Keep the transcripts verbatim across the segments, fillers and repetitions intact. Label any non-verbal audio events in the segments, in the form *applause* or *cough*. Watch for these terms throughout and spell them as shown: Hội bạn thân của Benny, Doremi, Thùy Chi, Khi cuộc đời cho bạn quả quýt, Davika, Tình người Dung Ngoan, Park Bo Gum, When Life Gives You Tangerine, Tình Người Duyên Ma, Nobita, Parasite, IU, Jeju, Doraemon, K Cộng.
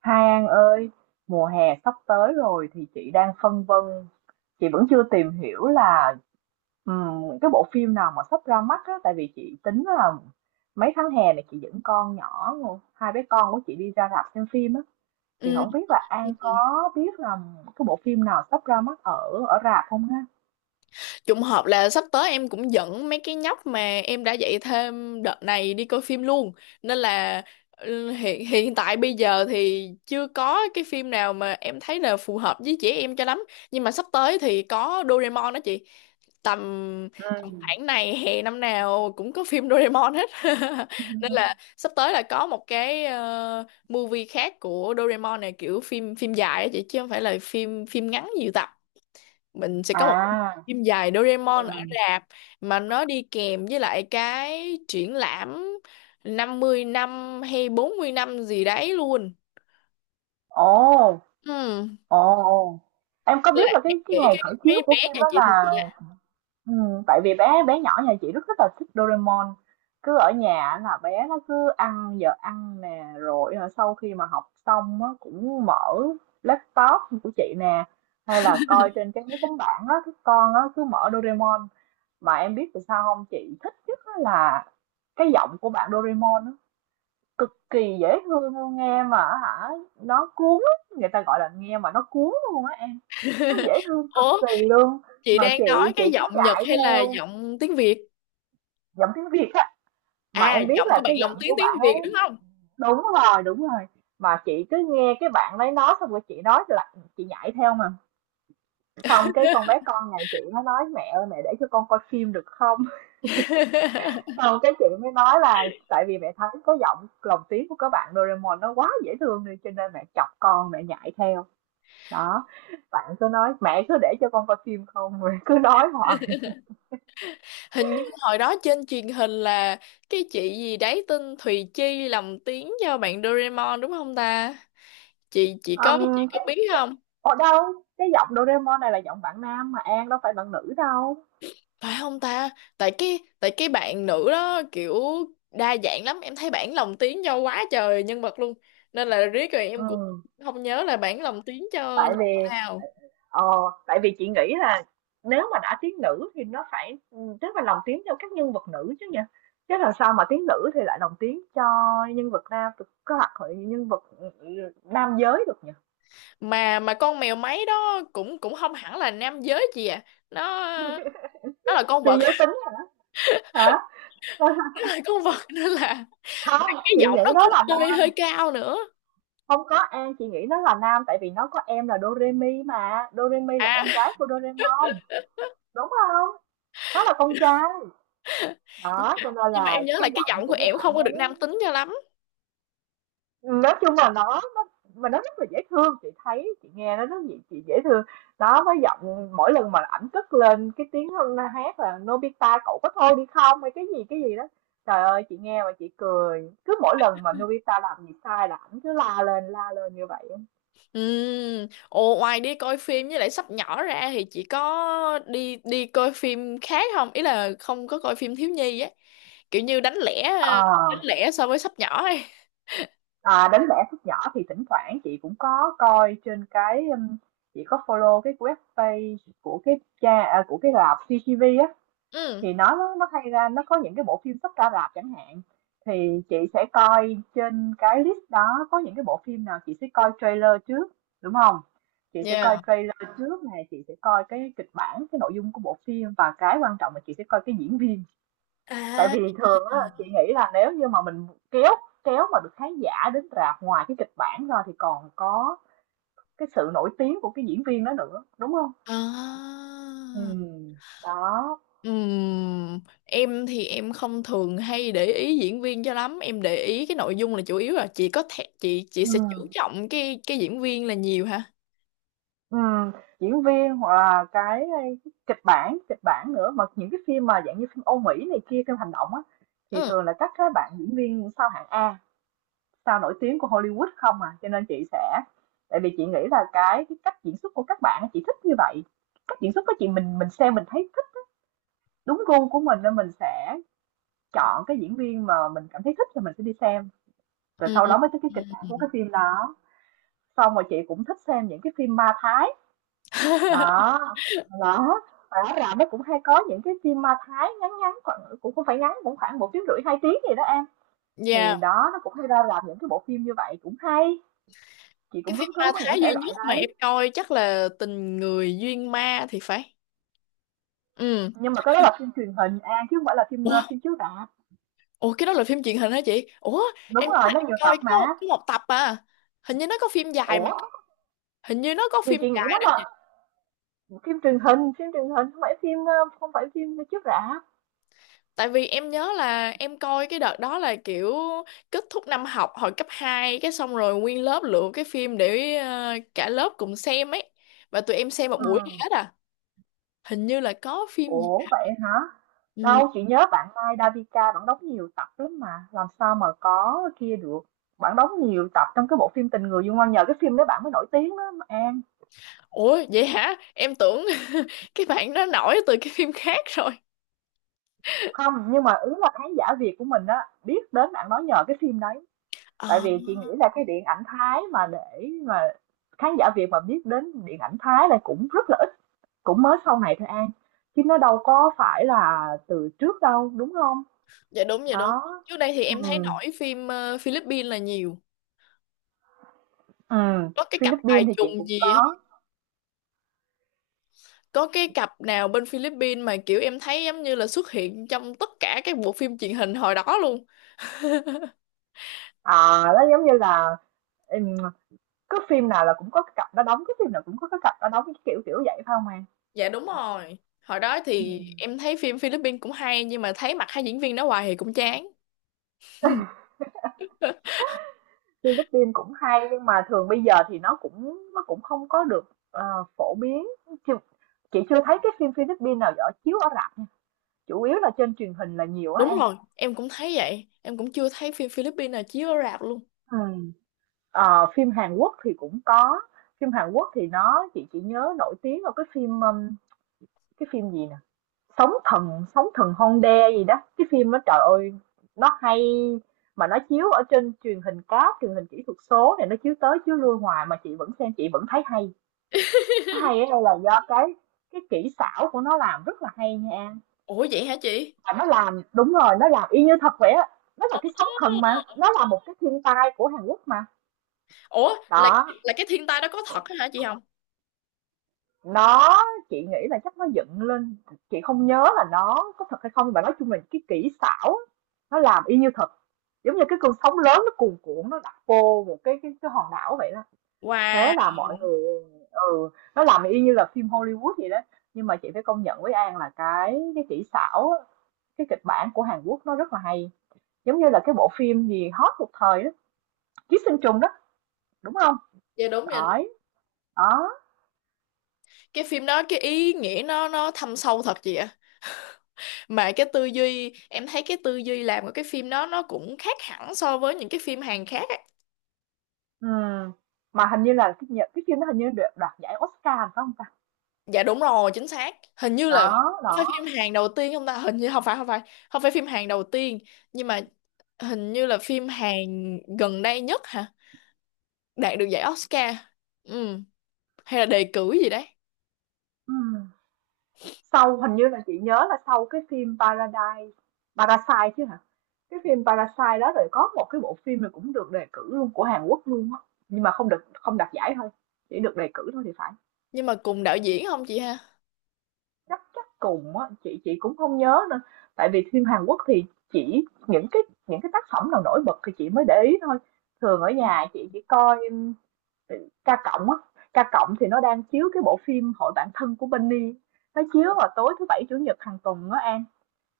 Hai An ơi, mùa hè sắp tới rồi thì chị đang phân vân, chị vẫn chưa tìm hiểu là ừm, những cái bộ phim nào mà sắp ra mắt á, tại vì chị tính là mấy tháng hè này chị dẫn con nhỏ, hai bé con của chị đi ra rạp xem phim á, thì Ừ. không biết là An có biết là cái bộ phim nào sắp ra mắt ở ở rạp không ha? Trùng hợp là sắp tới em cũng dẫn mấy cái nhóc mà em đã dạy thêm đợt này đi coi phim luôn. Nên là ừ, hiện hiện tại bây giờ thì chưa có cái phim nào mà em thấy là phù hợp với trẻ em cho lắm. Nhưng mà sắp tới thì có Doraemon đó chị. Tầm Ừ. tầm khoảng này hè năm nào cũng có phim Doraemon hết. *laughs* Nên là *laughs* sắp tới là có một cái ờ, movie khác của Doraemon, này kiểu phim phim dài á chị chứ không phải là phim phim ngắn nhiều tập. Mình sẽ có À, một phim dài ừ. Doraemon ở rạp mà nó đi kèm với lại cái triển lãm năm mươi năm hay bốn mươi năm gì đấy luôn. Ồ, Ừ. ồ, ồ. Em có biết Là là em cái cái nghĩ ngày cái khởi chiếu mấy của bé phim nhà đó chị thì là chị là… Ừ, tại vì bé bé nhỏ nhà chị rất rất là thích Doraemon, cứ ở nhà là bé nó cứ ăn giờ ăn nè rồi hả, sau khi mà học xong á, cũng mở laptop của chị nè hay là coi trên cái máy tính bảng đó các con á, cứ mở Doraemon. Mà em biết tại sao không, chị thích nhất á là cái giọng của bạn Doraemon á, cực kỳ dễ thương luôn nghe mà hả, nó cuốn á, người ta gọi là nghe mà nó cuốn luôn á em, nó dễ *laughs* thương cực Ủa, kỳ luôn. chị Mà đang chị nói chị cái cứ giọng Nhật dạy hay là theo giọng tiếng Việt? giọng tiếng Việt á. Mà À, em biết giọng là của bạn cái lồng giọng tiếng của tiếng bạn Việt đúng ấy, không? đúng rồi đúng rồi, mà chị cứ nghe cái bạn ấy nói xong rồi chị nói là chị nhảy theo. Mà xong cái con bé con nhà chị nó nói mẹ ơi mẹ để cho con coi phim được không, *laughs* *laughs* xong cái chị mới nói là tại vì mẹ thấy có giọng lồng tiếng của các bạn Doraemon nó quá dễ thương đi cho nên mẹ chọc con mẹ nhảy theo. Đó, bạn cứ nói mẹ cứ để cho con coi phim không, *laughs* rồi cứ nói hoài. Hình như hồi đó trên truyền hình là cái chị gì đấy tên Thùy Chi lồng tiếng cho bạn Doraemon đúng không ta? chị chị có chị Ừm, có cái, biết cái không? ở đâu, cái giọng Doraemon này là giọng bạn nam mà An, đâu phải bạn nữ đâu. Phải không ta? Tại cái tại cái bạn nữ đó kiểu đa dạng lắm, em thấy bản lồng tiếng cho quá trời nhân vật luôn, nên là riết rồi em cũng Ừ, không nhớ là bản lồng tiếng cho tại nhân vật vì nào. ờ, tại vì chị nghĩ là nếu mà đã tiếng nữ thì nó phải ừ, tức là lồng tiếng cho các nhân vật nữ chứ nhỉ, chứ làm sao mà tiếng nữ thì lại lồng tiếng cho nhân vật nam được, có hoặc là nhân vật ừ, ừ, nam giới được nhỉ. Mà mà con mèo máy đó cũng cũng không hẳn là nam giới chị à. Nó nó là con Phi vật. giới *laughs* tính hả? Hả? Nó là con vật nên là Không, cái chị giọng nghĩ nó nó cũng là hơi hơi nam. cao nữa. Không có An, chị nghĩ nó là nam, tại vì nó có em là Doremi, mà Doremi là À, em gái của Doraemon đúng không, nó là con trai. nhưng Đó mà cho nên nhưng mà là em nhớ là cái cái giọng giọng của của cái em bạn không có được đấy, nam tính cho lắm. nói chung là nó, nó mà nó rất là dễ thương, chị thấy chị nghe nó rất dễ, chị dễ thương nó với giọng. Mỗi lần mà ảnh cất lên cái tiếng hát là Nobita cậu có thôi đi không hay cái gì cái gì đó, trời ơi chị nghe mà chị cười. Cứ mỗi lần mà Nobita làm gì sai là ảnh cứ la lên la lên như vậy. Ừ. Ồ, ngoài đi coi phim với lại sắp nhỏ ra thì chị có đi đi coi phim khác không? Ý là không có coi phim thiếu nhi ấy. Kiểu như đánh lẻ Ờ, đánh lẻ so với sắp nhỏ ấy. à, đến vẽ phút nhỏ thì thỉnh thoảng chị cũng có coi trên cái um, chị có follow cái web page của cái cha à, của cái rạp xê xê tê vê á, Ừ. thì nó nó nó hay ra, nó có những cái bộ phim sắp ra rạp chẳng hạn, thì chị sẽ coi trên cái list đó có những cái bộ phim nào, chị sẽ coi trailer trước đúng không, chị sẽ coi Yeah. trailer trước này, chị sẽ coi cái kịch bản, cái nội dung của bộ phim, và cái quan trọng là chị sẽ coi cái diễn viên. Tại À. vì thường á chị nghĩ là nếu như mà mình kéo kéo mà được khán giả đến rạp, ngoài cái kịch bản ra thì còn có cái sự nổi tiếng của cái diễn viên đó nữa đúng không, À. ừ, đó, Ừm, Em thì em không thường hay để ý diễn viên cho lắm, em để ý cái nội dung là chủ yếu. Là chị có thể chị chị sẽ chú ừ. trọng cái cái diễn viên là nhiều hả? Ừ, diễn viên hoặc là cái, kịch bản kịch bản nữa, mà những cái phim mà dạng như phim Âu Mỹ này kia, phim hành động á thì Ừ. thường là các cái bạn diễn viên sao hạng A, sao nổi tiếng của Hollywood không à, cho nên chị sẽ, tại vì chị nghĩ là cái cái cách diễn xuất của các bạn á, chị thích như vậy. Cách diễn xuất của chị, mình mình xem mình thấy thích, đúng gu của mình nên mình sẽ chọn cái diễn viên mà mình cảm thấy thích thì mình sẽ đi xem, rồi sau Ừ. đó mới tới cái kịch bản của cái phim đó. Xong rồi chị cũng thích xem những cái phim ma Thái. *laughs* Đó, đó, rõ ràng nó cũng hay có những cái phim ma Thái ngắn ngắn, khoảng cũng không phải ngắn, cũng khoảng một tiếng, rưỡi hai tiếng gì đó em. Ừ. Thì đó, nó cũng hay ra làm những cái bộ phim như vậy cũng hay. Chị Cái cũng phim hứng thú ma với những Thái thể duy loại nhất mà đấy. em coi chắc là Tình Người Duyên Ma thì phải. Ừ. Nhưng mà cái đó là phim truyền hình An, chứ không phải là phim ờ, Ủa, phim chiếu rạp. ủa cái đó là phim truyền hình hả chị? Ủa, Đúng em nhớ rồi, là nó em nhiều tập coi mà. có, có một tập à. Hình như nó có phim dài mà. Ủa, Hình như nó có thì phim chị nghĩ dài nó đó chị. là phim truyền hình, phim truyền hình, không phải phim ờ, không phải phim chiếu rạp. Tại vì em nhớ là em coi cái đợt đó là kiểu kết thúc năm học hồi cấp hai, cái xong rồi nguyên lớp lựa cái phim để ờ, cả lớp cùng xem ấy. Và tụi em xem một Ừ. buổi hết à. Hình như là có phim gì. Ủa vậy hả? Ừ. Đâu, chị nhớ bạn Mai Davika bạn đóng nhiều tập lắm mà, làm sao mà có kia được. Bạn đóng nhiều tập trong cái bộ phim Tình Người Dung Ngoan, nhờ cái phim đó bạn mới nổi tiếng đó mà An. Ủa vậy hả? Em tưởng *laughs* cái bạn đó nổi từ cái phim khác rồi. Không, nhưng mà ý là khán giả Việt của mình á biết đến bạn nói nhờ cái phim đấy. Tại Ờ, vì chị nghĩ là cái điện ảnh Thái, mà để mà khán giả Việt mà biết đến điện ảnh Thái là cũng rất là ít, cũng mới sau này thôi An. Chứ nó đâu có phải là từ trước đâu, đúng không? dạ đúng, dạ đúng. Đó. Trước đây thì em thấy Ừ. nổi phim ờ, Philippines là nhiều. Ừm, Có cái cặp Philippines bài thì chị trùng cũng gì có. ấy. Có cái cặp nào bên Philippines mà kiểu em thấy giống như là xuất hiện trong tất cả các bộ phim truyền hình hồi đó luôn. Ờ, nó giống như là, ừm, cứ phim nào là cũng có cái cặp đó đóng, cái phim nào cũng có cái cặp đó đóng, cái kiểu kiểu vậy phải không em? Dạ đúng rồi. Hồi đó thì Ừm. em thấy phim Philippines cũng hay nhưng mà thấy mặt hai diễn viên đó hoài thì cũng chán. *laughs* Philippines cũng hay nhưng mà thường bây giờ thì nó cũng nó cũng không có được ờ, phổ biến. Chưa, chị chưa thấy cái phim Philippines nào ở chiếu ở rạp nha. Chủ yếu là trên truyền hình là nhiều á Đúng em. rồi, em cũng thấy vậy. Em cũng chưa thấy phim Philippines nào chiếu ở rạp luôn. Ừ. Ờ, phim Hàn Quốc thì cũng có. Phim Hàn Quốc thì nó chị chỉ nhớ nổi tiếng là cái phim um, cái phim gì nè? Sóng thần Sóng thần Honda gì đó, cái phim đó trời ơi, nó hay, mà nó chiếu ở trên truyền hình cáp, truyền hình kỹ thuật số này, nó chiếu tới chiếu lui hoài mà chị vẫn xem, chị vẫn thấy hay. Nó hay ở *laughs* đây là do cái cái kỹ xảo của nó làm rất là hay nha An. Ủa vậy hả chị? Và nó làm đúng rồi, nó làm y như thật vậy á. Nó là Ồ, cái sóng thần mà, nó là một cái thiên tai của Hàn Quốc mà. ủa là Đó, là cái thiên tai đó có thật á hả chị không? Nó chị nghĩ là chắc nó dựng lên, chị không nhớ là nó có thật hay không, nhưng mà nói chung là cái kỹ xảo nó làm y như thật. Giống như cái cơn sóng lớn nó cuồn cuộn nó đặt vô một cái cái cái hòn đảo vậy đó. Wow, Thế là mọi người ừ, nó làm y như là phim Hollywood vậy đó. Nhưng mà chị phải công nhận với An là cái cái kỹ xảo, á, cái kịch bản của Hàn Quốc nó rất là hay. Giống như là cái bộ phim gì hot một thời đó, Ký Sinh Trùng đó, đúng không? dạ đúng rồi. Đấy. Đó. Cái phim đó cái ý nghĩa nó nó thâm sâu thật chị ạ. Mà cái tư duy, em thấy cái tư duy làm của cái phim đó nó cũng khác hẳn so với những cái phim Hàn khác á. Ừm, mà hình như là cái nhờ cái phim, nó hình như được đoạt giải Oscar phải không ta? Dạ đúng rồi, chính xác. Hình như là Đó, đó, phải phim Hàn đầu tiên không ta? Hình như không phải, không phải. Không phải phim Hàn đầu tiên, nhưng mà hình như là phim Hàn gần đây nhất hả? Đạt được giải Oscar. Ừ, hay là đề cử gì đấy. ừm. Sau hình như là chị nhớ là sau cái phim Paradise Parasite chứ hả? Cái phim Parasite đó, rồi có một cái bộ phim này cũng được đề cử luôn của Hàn Quốc luôn á, nhưng mà không được không đạt giải thôi, chỉ được đề cử thôi thì phải. Nhưng mà cùng đạo diễn không chị ha? Chắc chắc cùng á, chị chị cũng không nhớ nữa. Tại vì phim Hàn Quốc thì chỉ những cái những cái tác phẩm nào nổi bật thì chị mới để ý thôi. Thường ở nhà chị chỉ coi K Cộng á, K Cộng thì nó đang chiếu cái bộ phim Hội Bạn Thân của Benny. Nó chiếu vào tối thứ Bảy, Chủ nhật hàng tuần á An.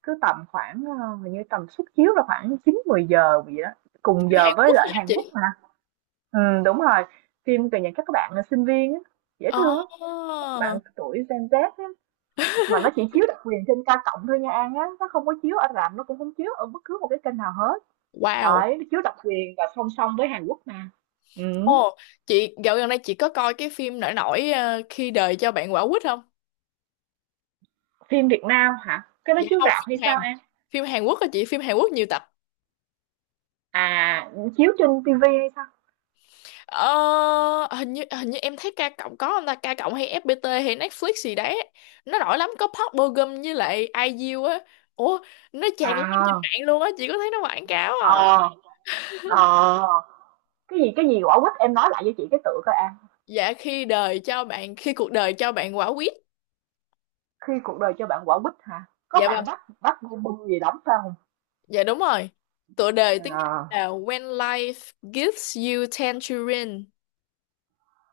Cứ tầm khoảng, ờ, hình như tầm suất chiếu là khoảng chín mười giờ vậy đó. Cùng giờ Hàn với Quốc lại hả Hàn Quốc chị? mà. Ừ, đúng rồi. Phim về những các bạn là sinh viên á. Dễ thương lắm. Các bạn Oh, tuổi gen zi á. Mà nó chỉ chiếu đặc quyền trên K Cộng thôi nha An á. Nó không có chiếu ở rạp, nó cũng không chiếu ở bất cứ một cái kênh nào hết. wow. Đấy, nó chiếu độc quyền và song song với Hàn Quốc mà. Ừ. Ồ, chị dạo gần đây chị có coi cái phim nổi nổi ờ, khi đời cho bạn quả quýt không? Phim Việt Nam hả? Cái đó Dạ chiếu không, rạp hay phim sao Hàn. An? Phim Hàn Quốc hả chị? Phim Hàn Quốc nhiều tập. À, chiếu trên ti vi hay sao? Ờ, hình như hình như em thấy K cộng có không ta? K cộng hay ép pi ti hay Netflix gì đấy. Nó nổi lắm, có Park Bo Gum với lại i u á. Ủa, nó tràn lan trên À, mạng luôn á, chị có thấy nó quảng cáo à? ờ, ờ. Cái gì cái gì quả quýt em nói lại cho chị cái tựa coi An. Dạ khi đời cho bạn khi cuộc đời cho bạn quả quýt. Khi cuộc đời cho bạn quả quýt hả? Có Dạ bạn vâng. bắt bắt bu bu gì đóng phải không? Dạ đúng rồi. Tựa đề tiếng Anh Ờ, là When Life Gives You Tangerine.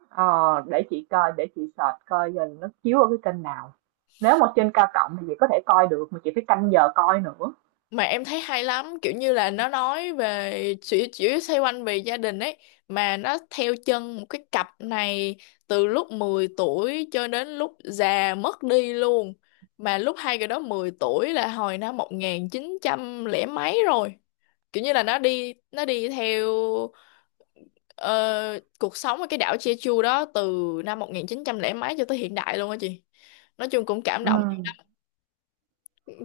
ờ, để chị coi, để chị search coi giờ nó chiếu ở cái kênh nào. Nếu mà trên cao cộng thì chị có thể coi được mà chị phải canh giờ coi nữa. Mà em thấy hay lắm, kiểu như là nó nói về, chỉ chỉ xoay quanh về gia đình ấy, mà nó theo chân một cái cặp này từ lúc mười tuổi cho đến lúc già mất đi luôn. Mà lúc hai người đó mười tuổi là hồi năm một nghìn chín trăm lẻ mấy rồi. Kiểu như là nó đi nó đi theo ờ, cuộc sống ở cái đảo Jeju đó, từ năm một nghìn chín trăm lẻ mấy cho tới hiện đại luôn á chị. Nói chung cũng cảm Ừ. động dữ lắm.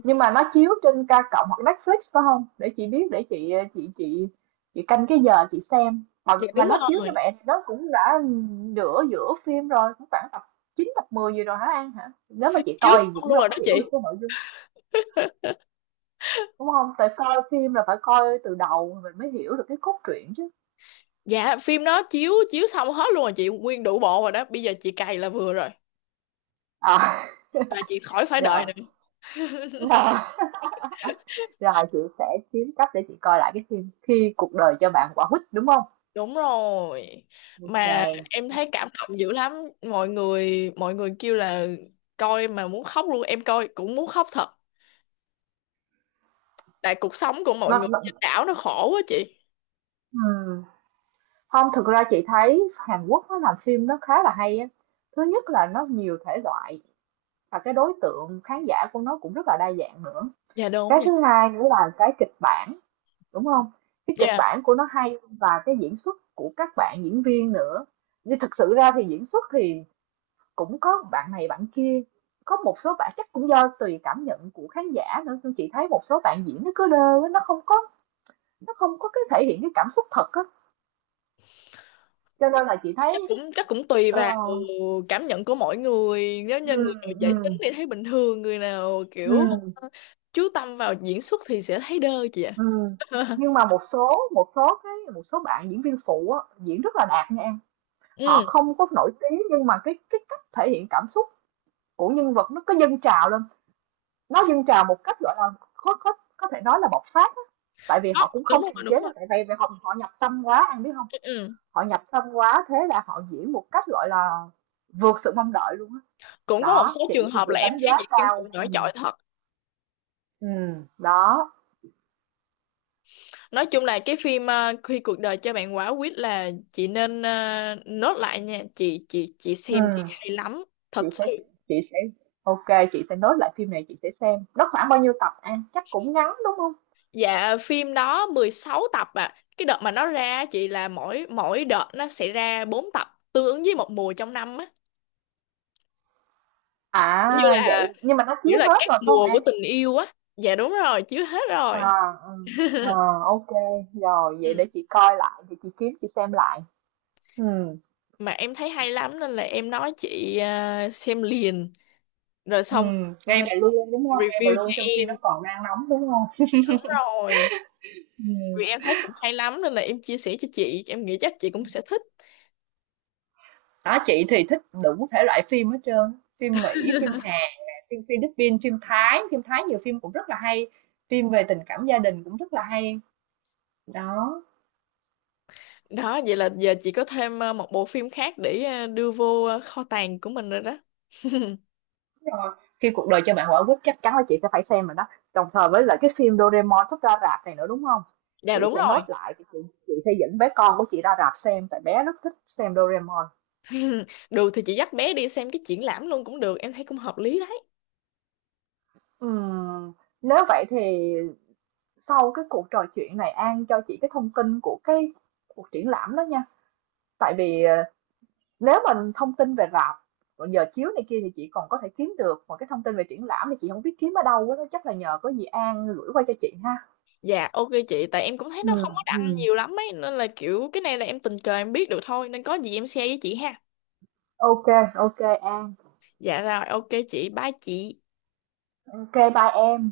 Nhưng mà nó chiếu trên ca cộng hoặc Netflix phải không, để chị biết, để chị chị chị chị canh cái giờ chị xem. mà Dạ mà đúng nó chiếu rồi, như vậy thì nó cũng đã nửa giữa phim rồi, cũng khoảng tập chín tập mười gì rồi hả An hả? Nếu mà chị chiếu coi thì chị xong cũng luôn đâu rồi đó có hiểu được chị. cái nội dung đúng không, tại coi phim là phải coi từ đầu mình mới hiểu được cái cốt truyện chứ. Dạ phim đó chiếu chiếu xong hết luôn rồi chị, nguyên đủ bộ rồi đó, bây giờ chị cày là vừa rồi, À, *laughs* là chị khỏi phải rồi đợi nữa. rồi rồi chị sẽ kiếm cách để chị coi lại cái phim Khi cuộc đời cho bạn quả quýt đúng không? Đúng rồi, ô kê. mà em thấy cảm động dữ lắm. Mọi người mọi người kêu là coi mà muốn khóc luôn, em coi cũng muốn khóc thật, tại cuộc sống của mọi nó, người nó trên đảo nó khổ quá chị. ừ. Không, thực ra chị thấy Hàn Quốc nó làm phim nó khá là hay á. Thứ nhất là nó nhiều thể loại và cái đối tượng khán giả của nó cũng rất là đa dạng nữa. Dạ đúng Cái vậy. thứ hai nữa là cái kịch bản, đúng không? Cái kịch Dạ bản của nó hay và cái diễn xuất của các bạn diễn viên nữa. Nhưng thực sự ra thì diễn xuất thì cũng có bạn này bạn kia, có một số bạn chắc cũng do tùy cảm nhận của khán giả nữa, nhưng chị thấy một số bạn diễn nó cứ đơ á, nó không có nó không có cái thể hiện cái cảm xúc thật á. Cho nên là chị chắc thấy, cũng chắc cũng tùy ờ. vào cảm nhận của mỗi người, nếu như Ừ, người nào dễ tính ừ, thì thấy bình thường, người nào kiểu ừ, ờ, chú tâm vào diễn xuất thì sẽ thấy đơ chị ạ. ừ. *laughs* Nhưng mà một số một số cái một số bạn diễn viên phụ á, diễn rất là đạt nha An. Họ Ừ, không có nổi tiếng nhưng mà cái cái cách thể hiện cảm xúc của nhân vật nó cứ dâng trào lên, nó dâng trào một cách, gọi là, có có có thể nói là bộc phát á. Tại vì có, họ cũng đúng không rồi, kiềm chế đúng rồi. được, tại vì vì họ họ nhập tâm quá, anh biết không? Ừ. Ừ. Họ nhập tâm quá, thế là họ diễn một cách, gọi là, vượt sự mong đợi luôn á. Cũng có một Đó, số chị trường thì hợp chị là em đánh thấy giá diễn viên cao. phụ ừ, nổi trội thật. ừm, đó, Nói chung là cái phim ờ, khi cuộc đời cho bạn quả quýt là chị nên ờ, nốt lại nha chị chị chị ừ. xem đi hay lắm Chị thật sẽ sự. chị sẽ ô kê, chị sẽ nốt lại phim này chị sẽ xem. Nó khoảng bao nhiêu tập An? Chắc cũng ngắn đúng không? Dạ phim đó mười sáu tập à. Cái đợt mà nó ra á chị là mỗi mỗi đợt nó sẽ ra bốn tập, tương ứng với một mùa trong năm á. Giống như À là, vậy, nhưng mà nó nghĩa chiếu là hết các rồi phải không mùa của An? tình yêu á. Dạ đúng rồi, chiếu hết rồi. À, ừ. Ờ, ô kê, rồi Ừ. vậy để chị coi lại, thì chị kiếm chị xem lại. Ừ. Mà em thấy hay lắm nên là em nói chị à, xem liền rồi Ừ, xong ngay à, vào luôn đúng không? Ngay vào review cho luôn trong khi em. nó còn đang nóng đúng không? Đúng rồi. Ừ. Vì em thấy cũng hay lắm nên là em chia sẻ cho chị, em nghĩ chắc chị cũng sẽ thích. Đó, chị thì thích đủ thể loại phim hết trơn. Phim Mỹ, phim Hàn, nè, phim Philippines, phim Thái, phim Thái nhiều phim cũng rất là hay. Phim về tình cảm gia đình cũng rất là hay. Đó. Đó, vậy là giờ chị có thêm à, một bộ phim khác để à, đưa vô à, kho tàng của mình rồi đó. Rồi. Khi cuộc đời cho bạn quả quýt chắc chắn là chị sẽ phải xem rồi đó. Đồng thời với lại cái phim Doraemon sắp ra rạp này nữa đúng không? Dạ Chị đúng sẽ rồi. nốt lại thì chị, chị sẽ dẫn bé con của chị ra rạp xem tại bé rất thích xem Doraemon. *laughs* Được thì chị dắt bé đi xem cái triển lãm luôn cũng được, em thấy cũng hợp lý đấy. Ừm, nếu vậy thì sau cái cuộc trò chuyện này An cho chị cái thông tin của cái cuộc triển lãm đó nha. Tại vì ờ, nếu mình thông tin về rạp còn giờ chiếu này kia thì chị còn có thể kiếm được, mà cái thông tin về triển lãm thì chị không biết kiếm ở đâu á, đó chắc là nhờ có gì An gửi qua cho chị ha. Dạ ok chị, tại em cũng thấy Ừ, nó không có đăng ừ. nhiều lắm ấy, nên là kiểu cái này là em tình cờ em biết được thôi, nên có gì em share với chị ha. ô kê, ô kê An. Dạ rồi, ok chị, bye chị. ô kê, bye em.